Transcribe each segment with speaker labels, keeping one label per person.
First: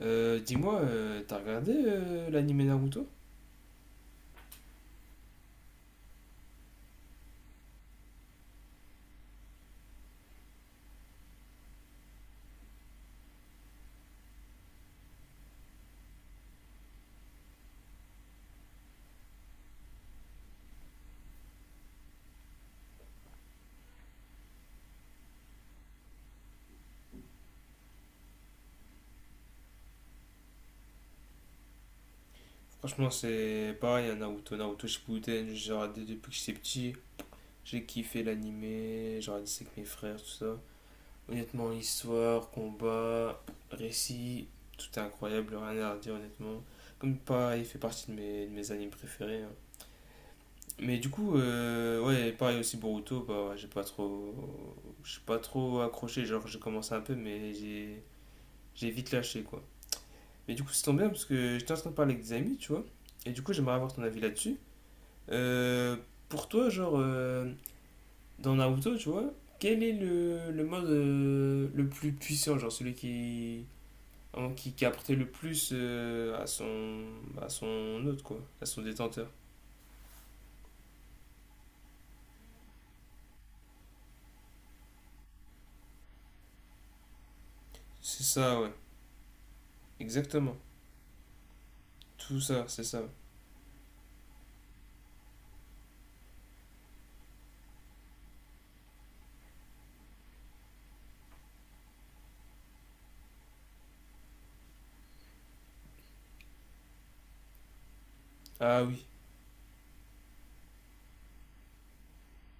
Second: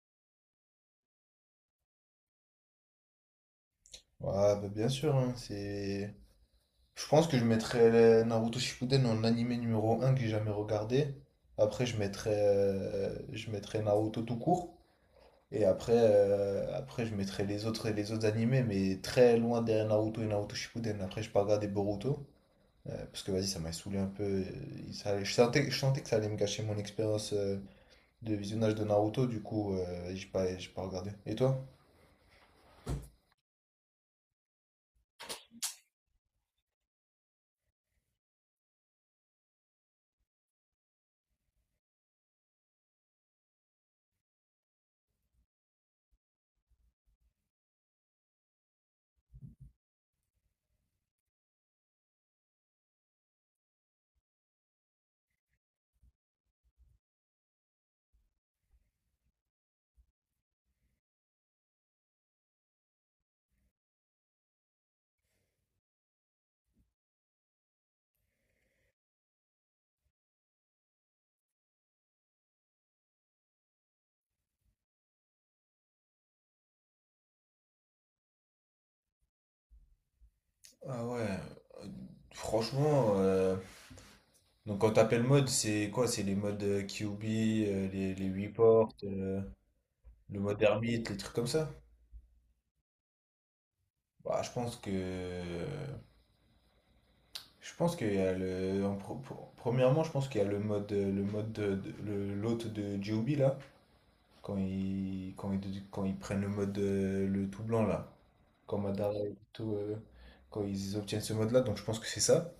Speaker 1: T'as regardé l'anime Naruto?
Speaker 2: Ouais, bah, bien sûr, hein, c'est... Je pense que je mettrais Naruto Shippuden en animé numéro un que j'ai jamais regardé. Après, je mettrais Naruto tout court. Et après, après je mettrais les autres animés, mais très loin derrière Naruto et Naruto Shippuden. Après, je pas regardé Boruto, parce que, vas-y, ça m'a saoulé un peu. Je sentais que ça allait me gâcher mon expérience de visionnage de Naruto. Du coup, j'ai pas regardé. Et toi?
Speaker 1: Franchement, c'est pareil, un Naruto, Naruto Shippuden, j'ai regardé depuis que j'étais petit, j'ai kiffé l'anime, j'ai regardé ça avec mes frères, tout ça. Honnêtement, histoire, combat, récit, tout est incroyable, rien à redire honnêtement. Comme pareil, il fait partie de mes animes préférés, hein. Mais du coup, ouais, pareil aussi Boruto, bah ouais, j'ai pas trop accroché, genre j'ai commencé un peu, j'ai vite lâché quoi. Mais du coup, c'est tombé bien parce que j'étais en train de parler avec des amis, tu vois. Et du coup, j'aimerais avoir ton avis là-dessus. Euh, pour toi, dans Naruto, tu vois, quel est le mode le plus puissant, genre celui qui, hein, qui a apporté le plus à son hôte, quoi, à son détenteur.
Speaker 2: Ah ouais, euh, franchement, donc quand t'appelles mode, c'est quoi? C'est les modes QB,
Speaker 1: C'est
Speaker 2: les
Speaker 1: ça, ouais,
Speaker 2: reports, le
Speaker 1: exactement.
Speaker 2: mode ermite, les trucs comme ça?
Speaker 1: Tout ça, c'est ça.
Speaker 2: Bah, je pense que je pense qu'il y a le premièrement, je pense qu'il y a le mode l'hôte de Joby là quand ils quand ils prennent le mode le tout blanc là, quand
Speaker 1: Ah oui.
Speaker 2: Madara et tout quand ils obtiennent ce mode là, donc je pense que c'est ça.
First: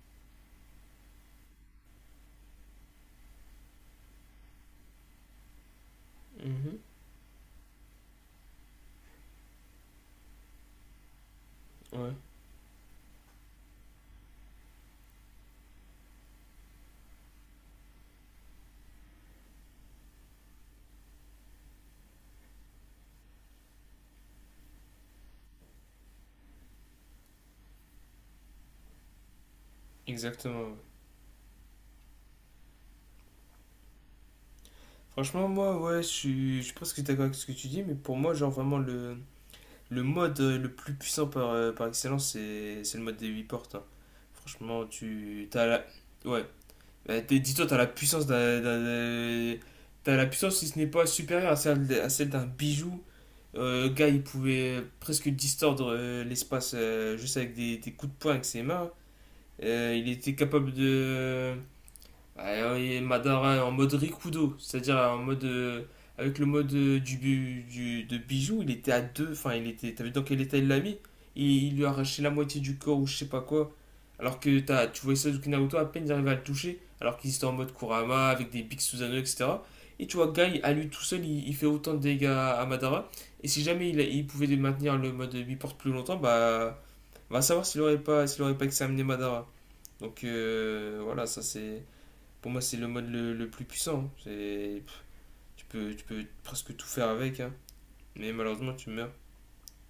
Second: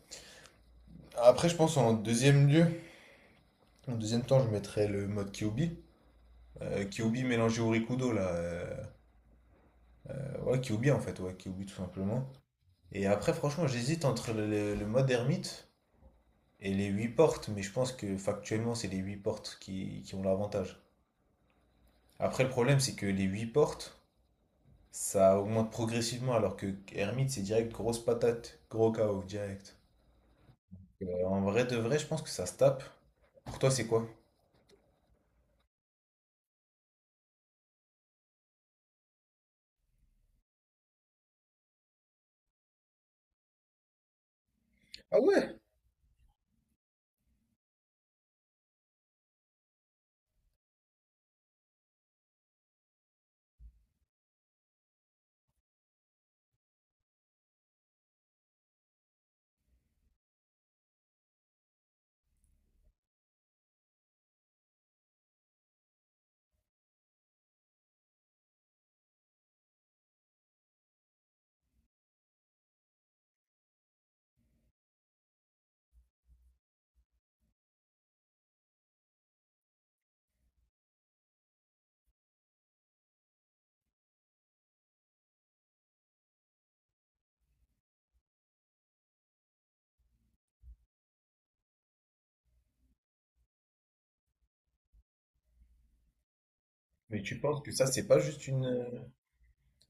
Speaker 2: Après, je pense en deuxième lieu, en deuxième temps, je mettrais le mode QB,
Speaker 1: Mhm.
Speaker 2: QB mélangé au Rikudo là. Ouais, Kyuubi en fait, ouais, Kyuubi tout
Speaker 1: Ouais,
Speaker 2: simplement. Et après, franchement, j'hésite entre le mode ermite et les 8 portes, mais je pense que factuellement, c'est les 8 portes qui ont l'avantage. Après, le problème, c'est que les 8 portes, ça augmente progressivement, alors que ermite, c'est direct grosse patate, gros chaos, direct.
Speaker 1: exactement, ouais.
Speaker 2: En vrai de vrai, je pense que ça se tape. Pour toi, c'est quoi?
Speaker 1: Franchement, moi, ouais, je suis presque d'accord avec ce que tu dis, mais pour moi, genre, vraiment, le mode le plus puissant par, par excellence, c'est le mode des 8 portes, hein. Franchement,
Speaker 2: Ah
Speaker 1: tu.
Speaker 2: ouais?
Speaker 1: T'as la. Ouais. Dis-toi, T'as la puissance, si ce n'est pas supérieure à celle d'un bijou. Le gars, il pouvait presque distordre l'espace juste avec des coups de poing avec ses mains. Il était capable de. Et Madara en mode Rikudo, c'est-à-dire en mode avec le mode de bijou, il était à deux, enfin il était, t'as vu dans quel état il l'a mis? Il lui a arraché la moitié du corps ou je sais pas quoi. Alors que t'as, tu vois Sasuke Naruto à peine il arrivait à le toucher, alors qu'il était en mode Kurama avec des Big Susanoo etc. Et tu vois Guy à lui tout seul, il fait autant de dégâts à Madara. Et si jamais il pouvait maintenir le mode mi-porte plus longtemps, bah, on va savoir s'il aurait pas examiné Madara. Donc voilà, ça c'est. Pour moi, c'est le mode le plus puissant, hein. C'est, tu peux presque tout faire
Speaker 2: Mais tu
Speaker 1: avec, hein.
Speaker 2: penses que ça, c'est pas
Speaker 1: Mais
Speaker 2: juste
Speaker 1: malheureusement,
Speaker 2: une.
Speaker 1: tu meurs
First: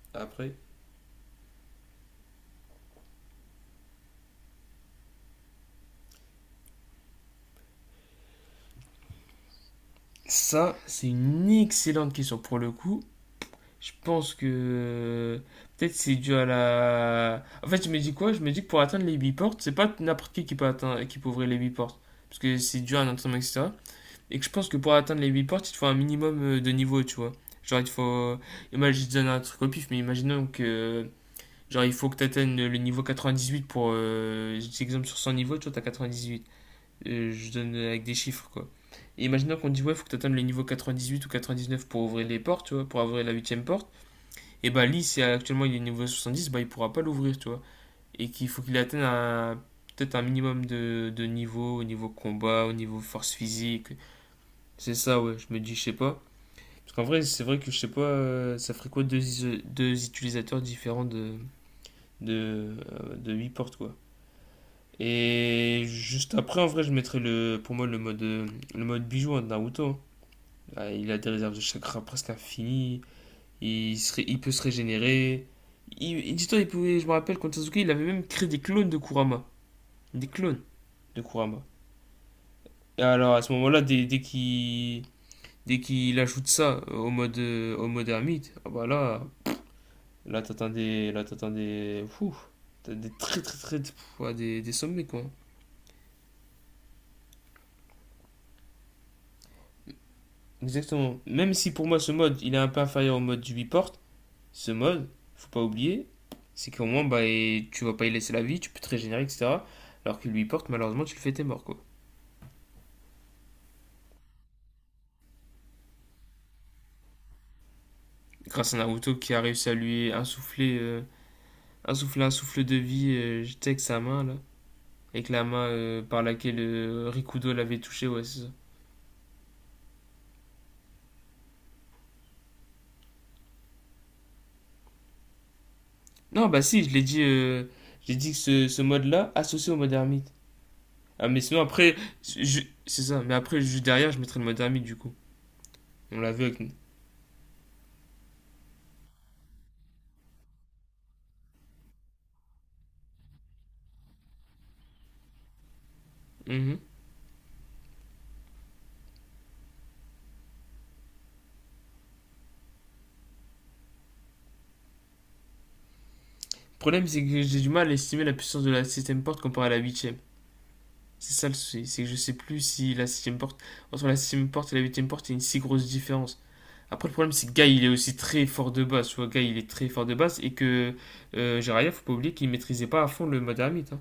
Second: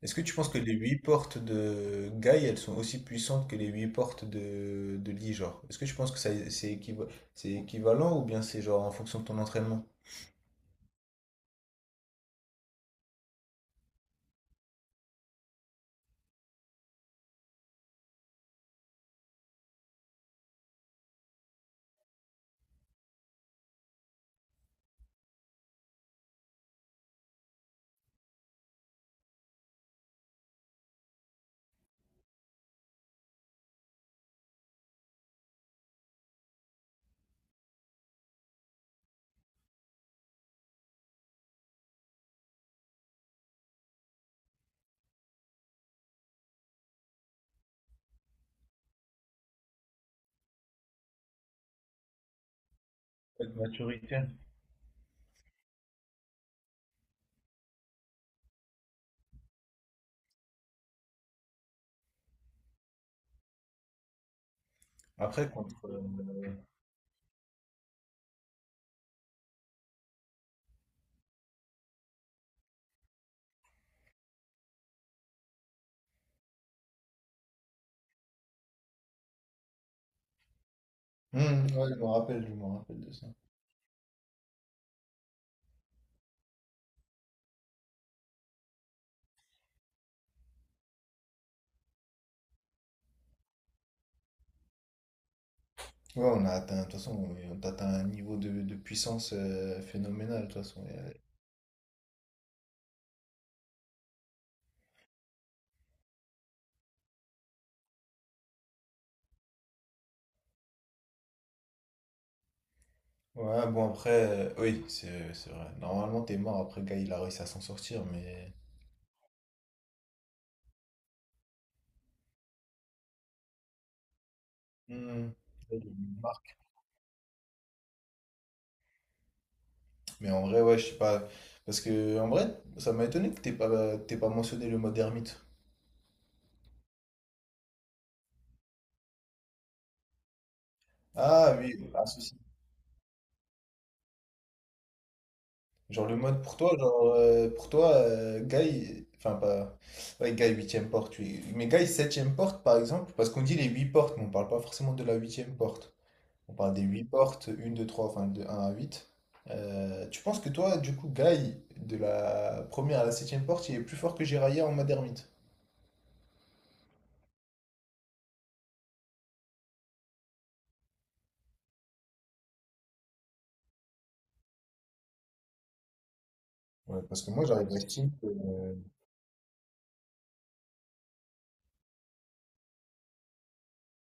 Speaker 2: Est-ce que tu penses
Speaker 1: après.
Speaker 2: que les huit portes de Guy, elles sont aussi puissantes que les huit portes de Lee, genre? Est-ce que tu penses que ça, c'est équivalent ou bien c'est genre en fonction de ton entraînement?
Speaker 1: Ça, c'est une excellente question pour le coup. Je pense que peut-être c'est dû à la. En fait, je me dis quoi? Je me dis que pour atteindre les 8 portes, c'est pas n'importe qui peut atteindre, qui peut ouvrir les 8 portes. Parce que c'est dur à un entraînement, etc. Et que je pense que pour atteindre les 8 portes, il te faut un minimum de niveau, tu vois. Genre, il te faut. Imagine, je donne un truc au pif, mais imaginons que genre, il faut que tu atteignes le niveau 98 pour. J'exemple sur 100 niveaux, tu vois, t'as 98. Je donne avec des chiffres, quoi. Et imaginons qu'on te dit, ouais, il faut que tu atteignes le niveau 98 ou 99 pour ouvrir les portes, tu vois, pour ouvrir la huitième porte. Et bah, lui, si actuellement il est niveau 70, bah, il pourra pas l'ouvrir, tu vois. Et qu'il faut qu'il atteigne un peut-être un minimum de niveau, au niveau combat, au niveau force
Speaker 2: Ouais, de
Speaker 1: physique.
Speaker 2: maturité.
Speaker 1: C'est ça, ouais, je me dis, je sais pas. Parce qu'en vrai, c'est vrai que je sais pas, ça ferait quoi deux, deux utilisateurs différents de 8 portes, quoi.
Speaker 2: Après,
Speaker 1: Et
Speaker 2: contre...
Speaker 1: juste après, en vrai, pour moi le mode bijou hein, de Naruto, hein. Ah, il a des réserves de chakra presque infinies. Il peut se régénérer. Dis-toi, il pouvait, je me rappelle, quand Sasuke, il avait même créé des clones de Kurama. Des clones de Kurama.
Speaker 2: hmm, ouais, je me rappelle
Speaker 1: Et
Speaker 2: de ça.
Speaker 1: alors, à ce moment-là, dès qu'il ajoute ça au mode ermite, ah bah là, là t'attends des, fou, t'as des très très très, pff, ouais, des sommets quoi.
Speaker 2: Ouais, on a atteint, de toute façon, on a atteint un niveau de puissance phénoménal, de toute façon. Et,
Speaker 1: Exactement. Même si pour moi ce mode il est un peu inférieur au mode du biport, ce mode, faut pas oublier, c'est qu'au moins bah, et tu vas pas y laisser la vie, tu peux te régénérer, etc. Alors que le biport, malheureusement, tu le fais t'es mort quoi.
Speaker 2: ouais, bon, après, oui, c'est vrai. Normalement, t'es mort après Guy, il a réussi à s'en sortir, mais...
Speaker 1: Grâce à Naruto qui a réussi à lui insuffler insouffler un souffle de vie, j'étais avec sa main là. Avec
Speaker 2: Hmm.
Speaker 1: la main par laquelle Rikudo l'avait touché, ouais, c'est ça.
Speaker 2: Mais en vrai, ouais, je sais pas. Parce que, en vrai, ça m'a étonné que t'aies pas mentionné le mode ermite.
Speaker 1: Non, bah si, je l'ai dit, j'ai dit que ce mode-là associé au mode ermite. Ah, mais
Speaker 2: Ah
Speaker 1: sinon
Speaker 2: oui,
Speaker 1: après,
Speaker 2: ah, si, si.
Speaker 1: c'est ça, mais après, juste derrière, je mettrai le mode ermite du coup.
Speaker 2: Genre le
Speaker 1: On l'a
Speaker 2: mode
Speaker 1: vu
Speaker 2: pour
Speaker 1: avec
Speaker 2: toi, genre, pour toi, Guy, enfin pas. Ouais, Guy, huitième porte, oui. Mais Guy, septième porte, par exemple, parce qu'on dit les 8 portes, mais on parle pas forcément de la huitième porte. On parle
Speaker 1: mhm.
Speaker 2: des 8 portes, une 2 3 enfin de 1 à huit. Tu penses que toi, du coup, Guy, de la première à la septième porte, il est plus fort que Jiraiya en mode ermite?
Speaker 1: Le problème, c'est que j'ai du mal à estimer la puissance de la septième porte comparée à la huitième. C'est ça le souci, c'est que je sais plus si la septième porte, entre la septième porte et la huitième porte, il y a une si grosse différence.
Speaker 2: Ouais,
Speaker 1: Après, le
Speaker 2: parce
Speaker 1: problème,
Speaker 2: que
Speaker 1: c'est
Speaker 2: moi,
Speaker 1: que
Speaker 2: j'arrive
Speaker 1: Guy,
Speaker 2: à
Speaker 1: il est
Speaker 2: estimer.
Speaker 1: aussi très fort de base. Tu vois, Guy, il est très fort de base et que Jiraiya, faut pas oublier qu'il maîtrisait pas à fond le mode ermite, hein.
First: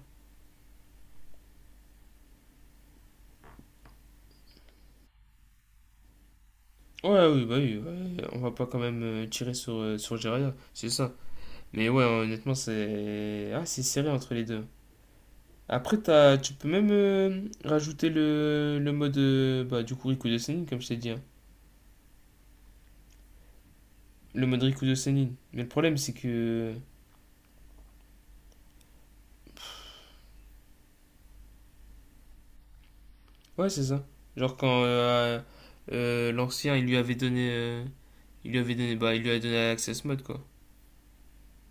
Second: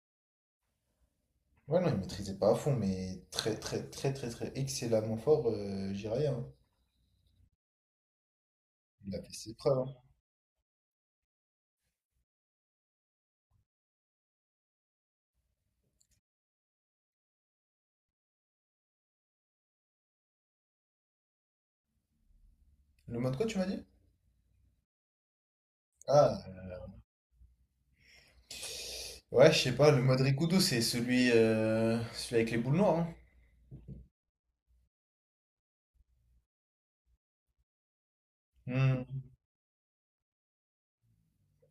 Speaker 2: Ouais, non, il maîtrisait pas à fond, mais très excellemment fort, Jiraiya, hein.
Speaker 1: Ouais, oui, bah oui, ouais, on va pas quand même
Speaker 2: Il a
Speaker 1: euh,
Speaker 2: fait
Speaker 1: tirer
Speaker 2: ses
Speaker 1: sur,
Speaker 2: preuves, hein.
Speaker 1: euh, sur Jiraiya, c'est ça. Mais ouais, honnêtement, c'est. Ah, c'est serré entre les deux. Après, tu peux même rajouter le mode bah, du coup Rikudo Senin, comme je t'ai dit, hein.
Speaker 2: Le mode quoi, tu m'as dit?
Speaker 1: Le mode Rikudo Senin. Mais le problème, c'est
Speaker 2: Ah,
Speaker 1: que.
Speaker 2: ouais, je sais pas, le mode Rikudo, c'est celui, celui avec les boules noires.
Speaker 1: Ouais, c'est ça. Genre, quand l'ancien, il lui avait donné. Il lui avait donné.
Speaker 2: Hein.
Speaker 1: Bah, il
Speaker 2: Hmm.
Speaker 1: lui a donné l'access mode, quoi.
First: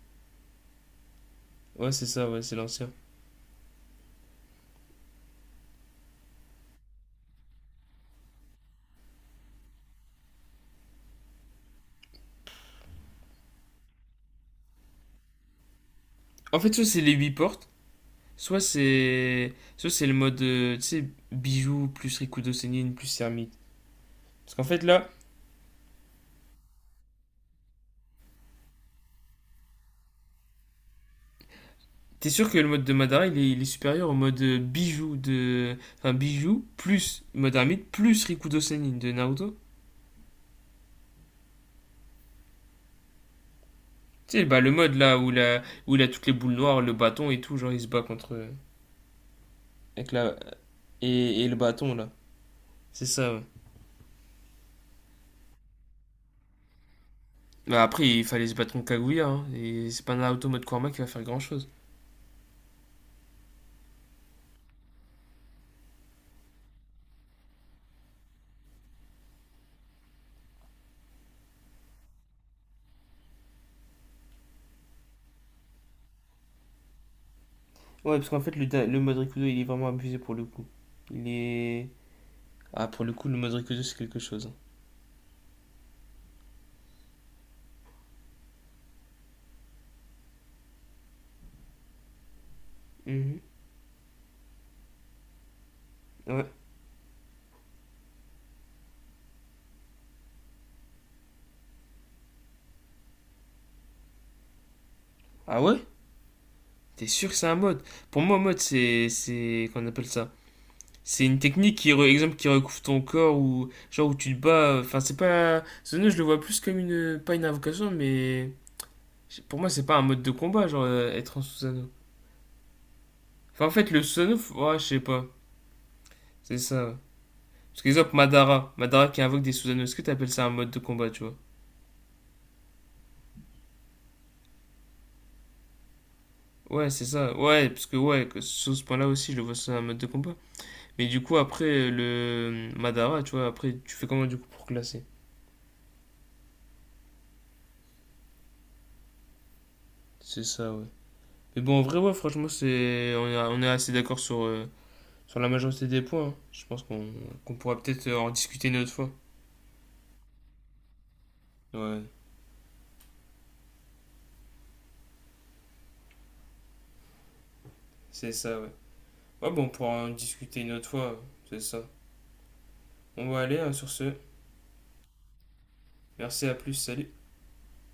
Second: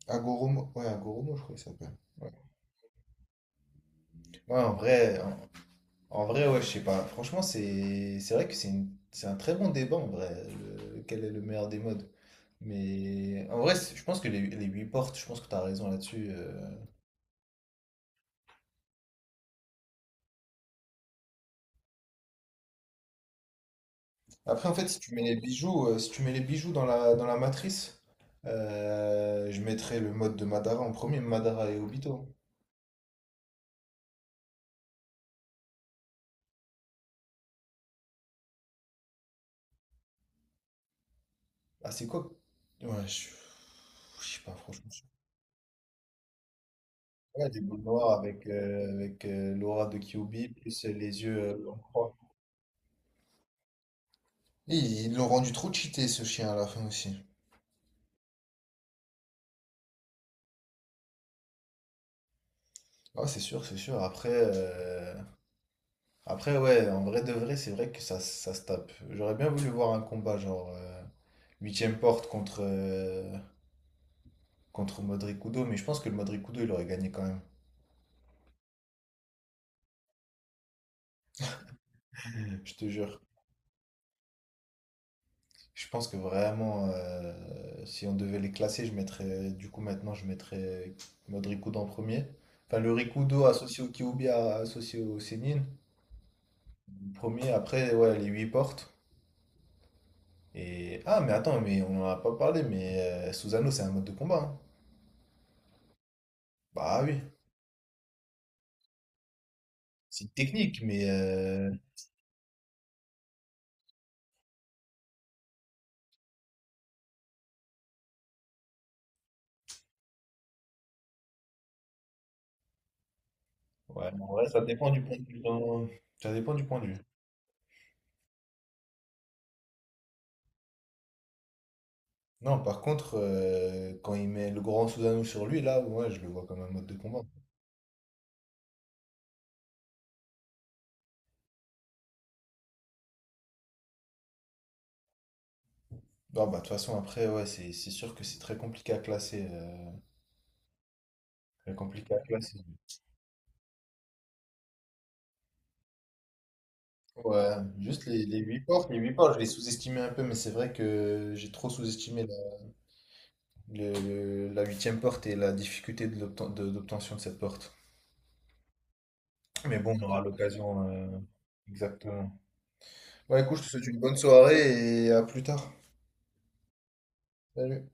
Speaker 2: Agoromo, ouais, Agoromo, je crois qu'il
Speaker 1: Ouais,
Speaker 2: s'appelle.
Speaker 1: c'est ça,
Speaker 2: Ouais.
Speaker 1: ouais, c'est l'ancien.
Speaker 2: Ouais, en vrai, en, en vrai, ouais, je sais pas. Franchement, c'est vrai que c'est un très bon débat, en vrai, le- quel est le meilleur des modes. Mais en vrai, c'est- je pense que les 8 portes, je pense que t'as raison là-dessus. Euh,
Speaker 1: En fait, soit c'est les 8 portes, Soit c'est le mode. Tu sais, bijoux plus Rikudo Senin plus Hermite. Parce qu'en
Speaker 2: après, en
Speaker 1: fait,
Speaker 2: fait, si
Speaker 1: là,
Speaker 2: tu mets les bijoux, si tu mets les bijoux dans dans la matrice, je mettrais le mode de Madara en premier, Madara et Obito.
Speaker 1: T'es sûr que le mode de Madara il est supérieur au mode bijou de. Enfin, bijou plus mode ermite plus Rikudo Senin de Naruto?
Speaker 2: Ah, c'est quoi? Ouais, je
Speaker 1: Tu
Speaker 2: sais
Speaker 1: sais,
Speaker 2: pas,
Speaker 1: bah, le
Speaker 2: franchement.
Speaker 1: mode
Speaker 2: Je-
Speaker 1: là où il a toutes les boules noires, le bâton et
Speaker 2: ouais,
Speaker 1: tout,
Speaker 2: des
Speaker 1: genre il
Speaker 2: boules
Speaker 1: se bat
Speaker 2: noires
Speaker 1: contre.
Speaker 2: avec, avec l'aura de
Speaker 1: Avec la...
Speaker 2: Kyuubi, plus les yeux
Speaker 1: et le
Speaker 2: en
Speaker 1: bâton là.
Speaker 2: croix.
Speaker 1: C'est ça, ouais.
Speaker 2: Et ils l'ont rendu trop cheaté, ce chien, à la fin aussi.
Speaker 1: Bah, après, il fallait se battre contre Kaguya, hein, et c'est pas Naruto mode Kurama qui va faire grand chose.
Speaker 2: Ah, c'est sûr, c'est sûr. Après, après, ouais, en vrai de vrai, c'est vrai que ça se tape. J'aurais bien voulu voir un combat genre huitième porte contre, contre Modric-Kudo, mais je pense que le Modric-Kudo, il aurait gagné quand même.
Speaker 1: Ouais, parce qu'en fait, le mode Rikudo il est vraiment abusé pour le coup. Il est.
Speaker 2: Mm. Je te
Speaker 1: Ah, pour le
Speaker 2: jure.
Speaker 1: coup, le mode Rikudo c'est quelque chose, hein.
Speaker 2: Je pense que vraiment, si on devait les classer, je mettrais, du coup, maintenant, je mettrais Modric-Kudo en premier. Enfin, le
Speaker 1: Mm-hmm.
Speaker 2: Rikudo associé au Kiubia, associé au Sénine.
Speaker 1: Ouais.
Speaker 2: Premier, après, ouais, les huit portes. Et... ah, mais attends, mais on n'en a pas parlé, mais Susano, c'est un mode de combat, hein.
Speaker 1: Ah ouais?
Speaker 2: Bah
Speaker 1: T'es
Speaker 2: oui,
Speaker 1: sûr que c'est un mode? Pour moi, mode, qu'on appelle
Speaker 2: c'est
Speaker 1: ça?
Speaker 2: une technique, mais
Speaker 1: C'est une technique qui, qui recouvre ton corps ou, genre, où tu te bats. Enfin, c'est pas, Zono, je le vois plus comme une, pas une invocation, mais, pour moi, c'est pas un mode de combat, être en Susanoo. Enfin, en fait,
Speaker 2: ouais, en vrai, ça
Speaker 1: Ouais, je
Speaker 2: dépend
Speaker 1: sais
Speaker 2: du point
Speaker 1: pas.
Speaker 2: de vue. Ça dépend
Speaker 1: C'est
Speaker 2: du point
Speaker 1: ça,
Speaker 2: de
Speaker 1: ouais.
Speaker 2: vue.
Speaker 1: Parce qu'exemple, Madara. Madara qui invoque des Susanoo, est-ce que t'appelles ça un mode de combat, tu vois?
Speaker 2: Non, par contre, quand il met le grand Susanoo sur lui, là, ouais, je le vois comme un mode
Speaker 1: Ouais,
Speaker 2: de
Speaker 1: c'est
Speaker 2: combat.
Speaker 1: ça. Ouais, parce que, ouais, que sur ce point-là aussi, je le vois, c'est un mode de combat. Mais du coup, après, le Madara, tu vois, après, tu fais comment, du coup, pour classer?
Speaker 2: Non, bah, de toute façon, après, ouais, c'est sûr que c'est très compliqué à classer.
Speaker 1: C'est ça, ouais. Mais
Speaker 2: Très
Speaker 1: bon, en vrai,
Speaker 2: compliqué
Speaker 1: ouais,
Speaker 2: à
Speaker 1: franchement,
Speaker 2: classer.
Speaker 1: c'est... on est assez d'accord sur, sur la majorité des points, hein. Je pense qu'on
Speaker 2: Ouais,
Speaker 1: Qu'on pourra
Speaker 2: juste
Speaker 1: peut-être en
Speaker 2: les 8
Speaker 1: discuter une
Speaker 2: portes,
Speaker 1: autre
Speaker 2: les
Speaker 1: fois.
Speaker 2: 8 portes, je les sous-estimais un peu, mais c'est vrai que j'ai trop
Speaker 1: Ouais,
Speaker 2: sous-estimé le- la huitième porte et la difficulté de d'obtention de cette porte.
Speaker 1: c'est ça, ouais. Ouais, bon, on
Speaker 2: Mais bon, on
Speaker 1: pourra en
Speaker 2: aura
Speaker 1: discuter une autre
Speaker 2: l'occasion,
Speaker 1: fois, c'est ça.
Speaker 2: exactement.
Speaker 1: On va
Speaker 2: Ouais, écoute,
Speaker 1: aller
Speaker 2: je te
Speaker 1: hein,
Speaker 2: souhaite
Speaker 1: sur
Speaker 2: une
Speaker 1: ce.
Speaker 2: bonne soirée et à plus tard.
Speaker 1: Merci, à plus, salut.
Speaker 2: Salut.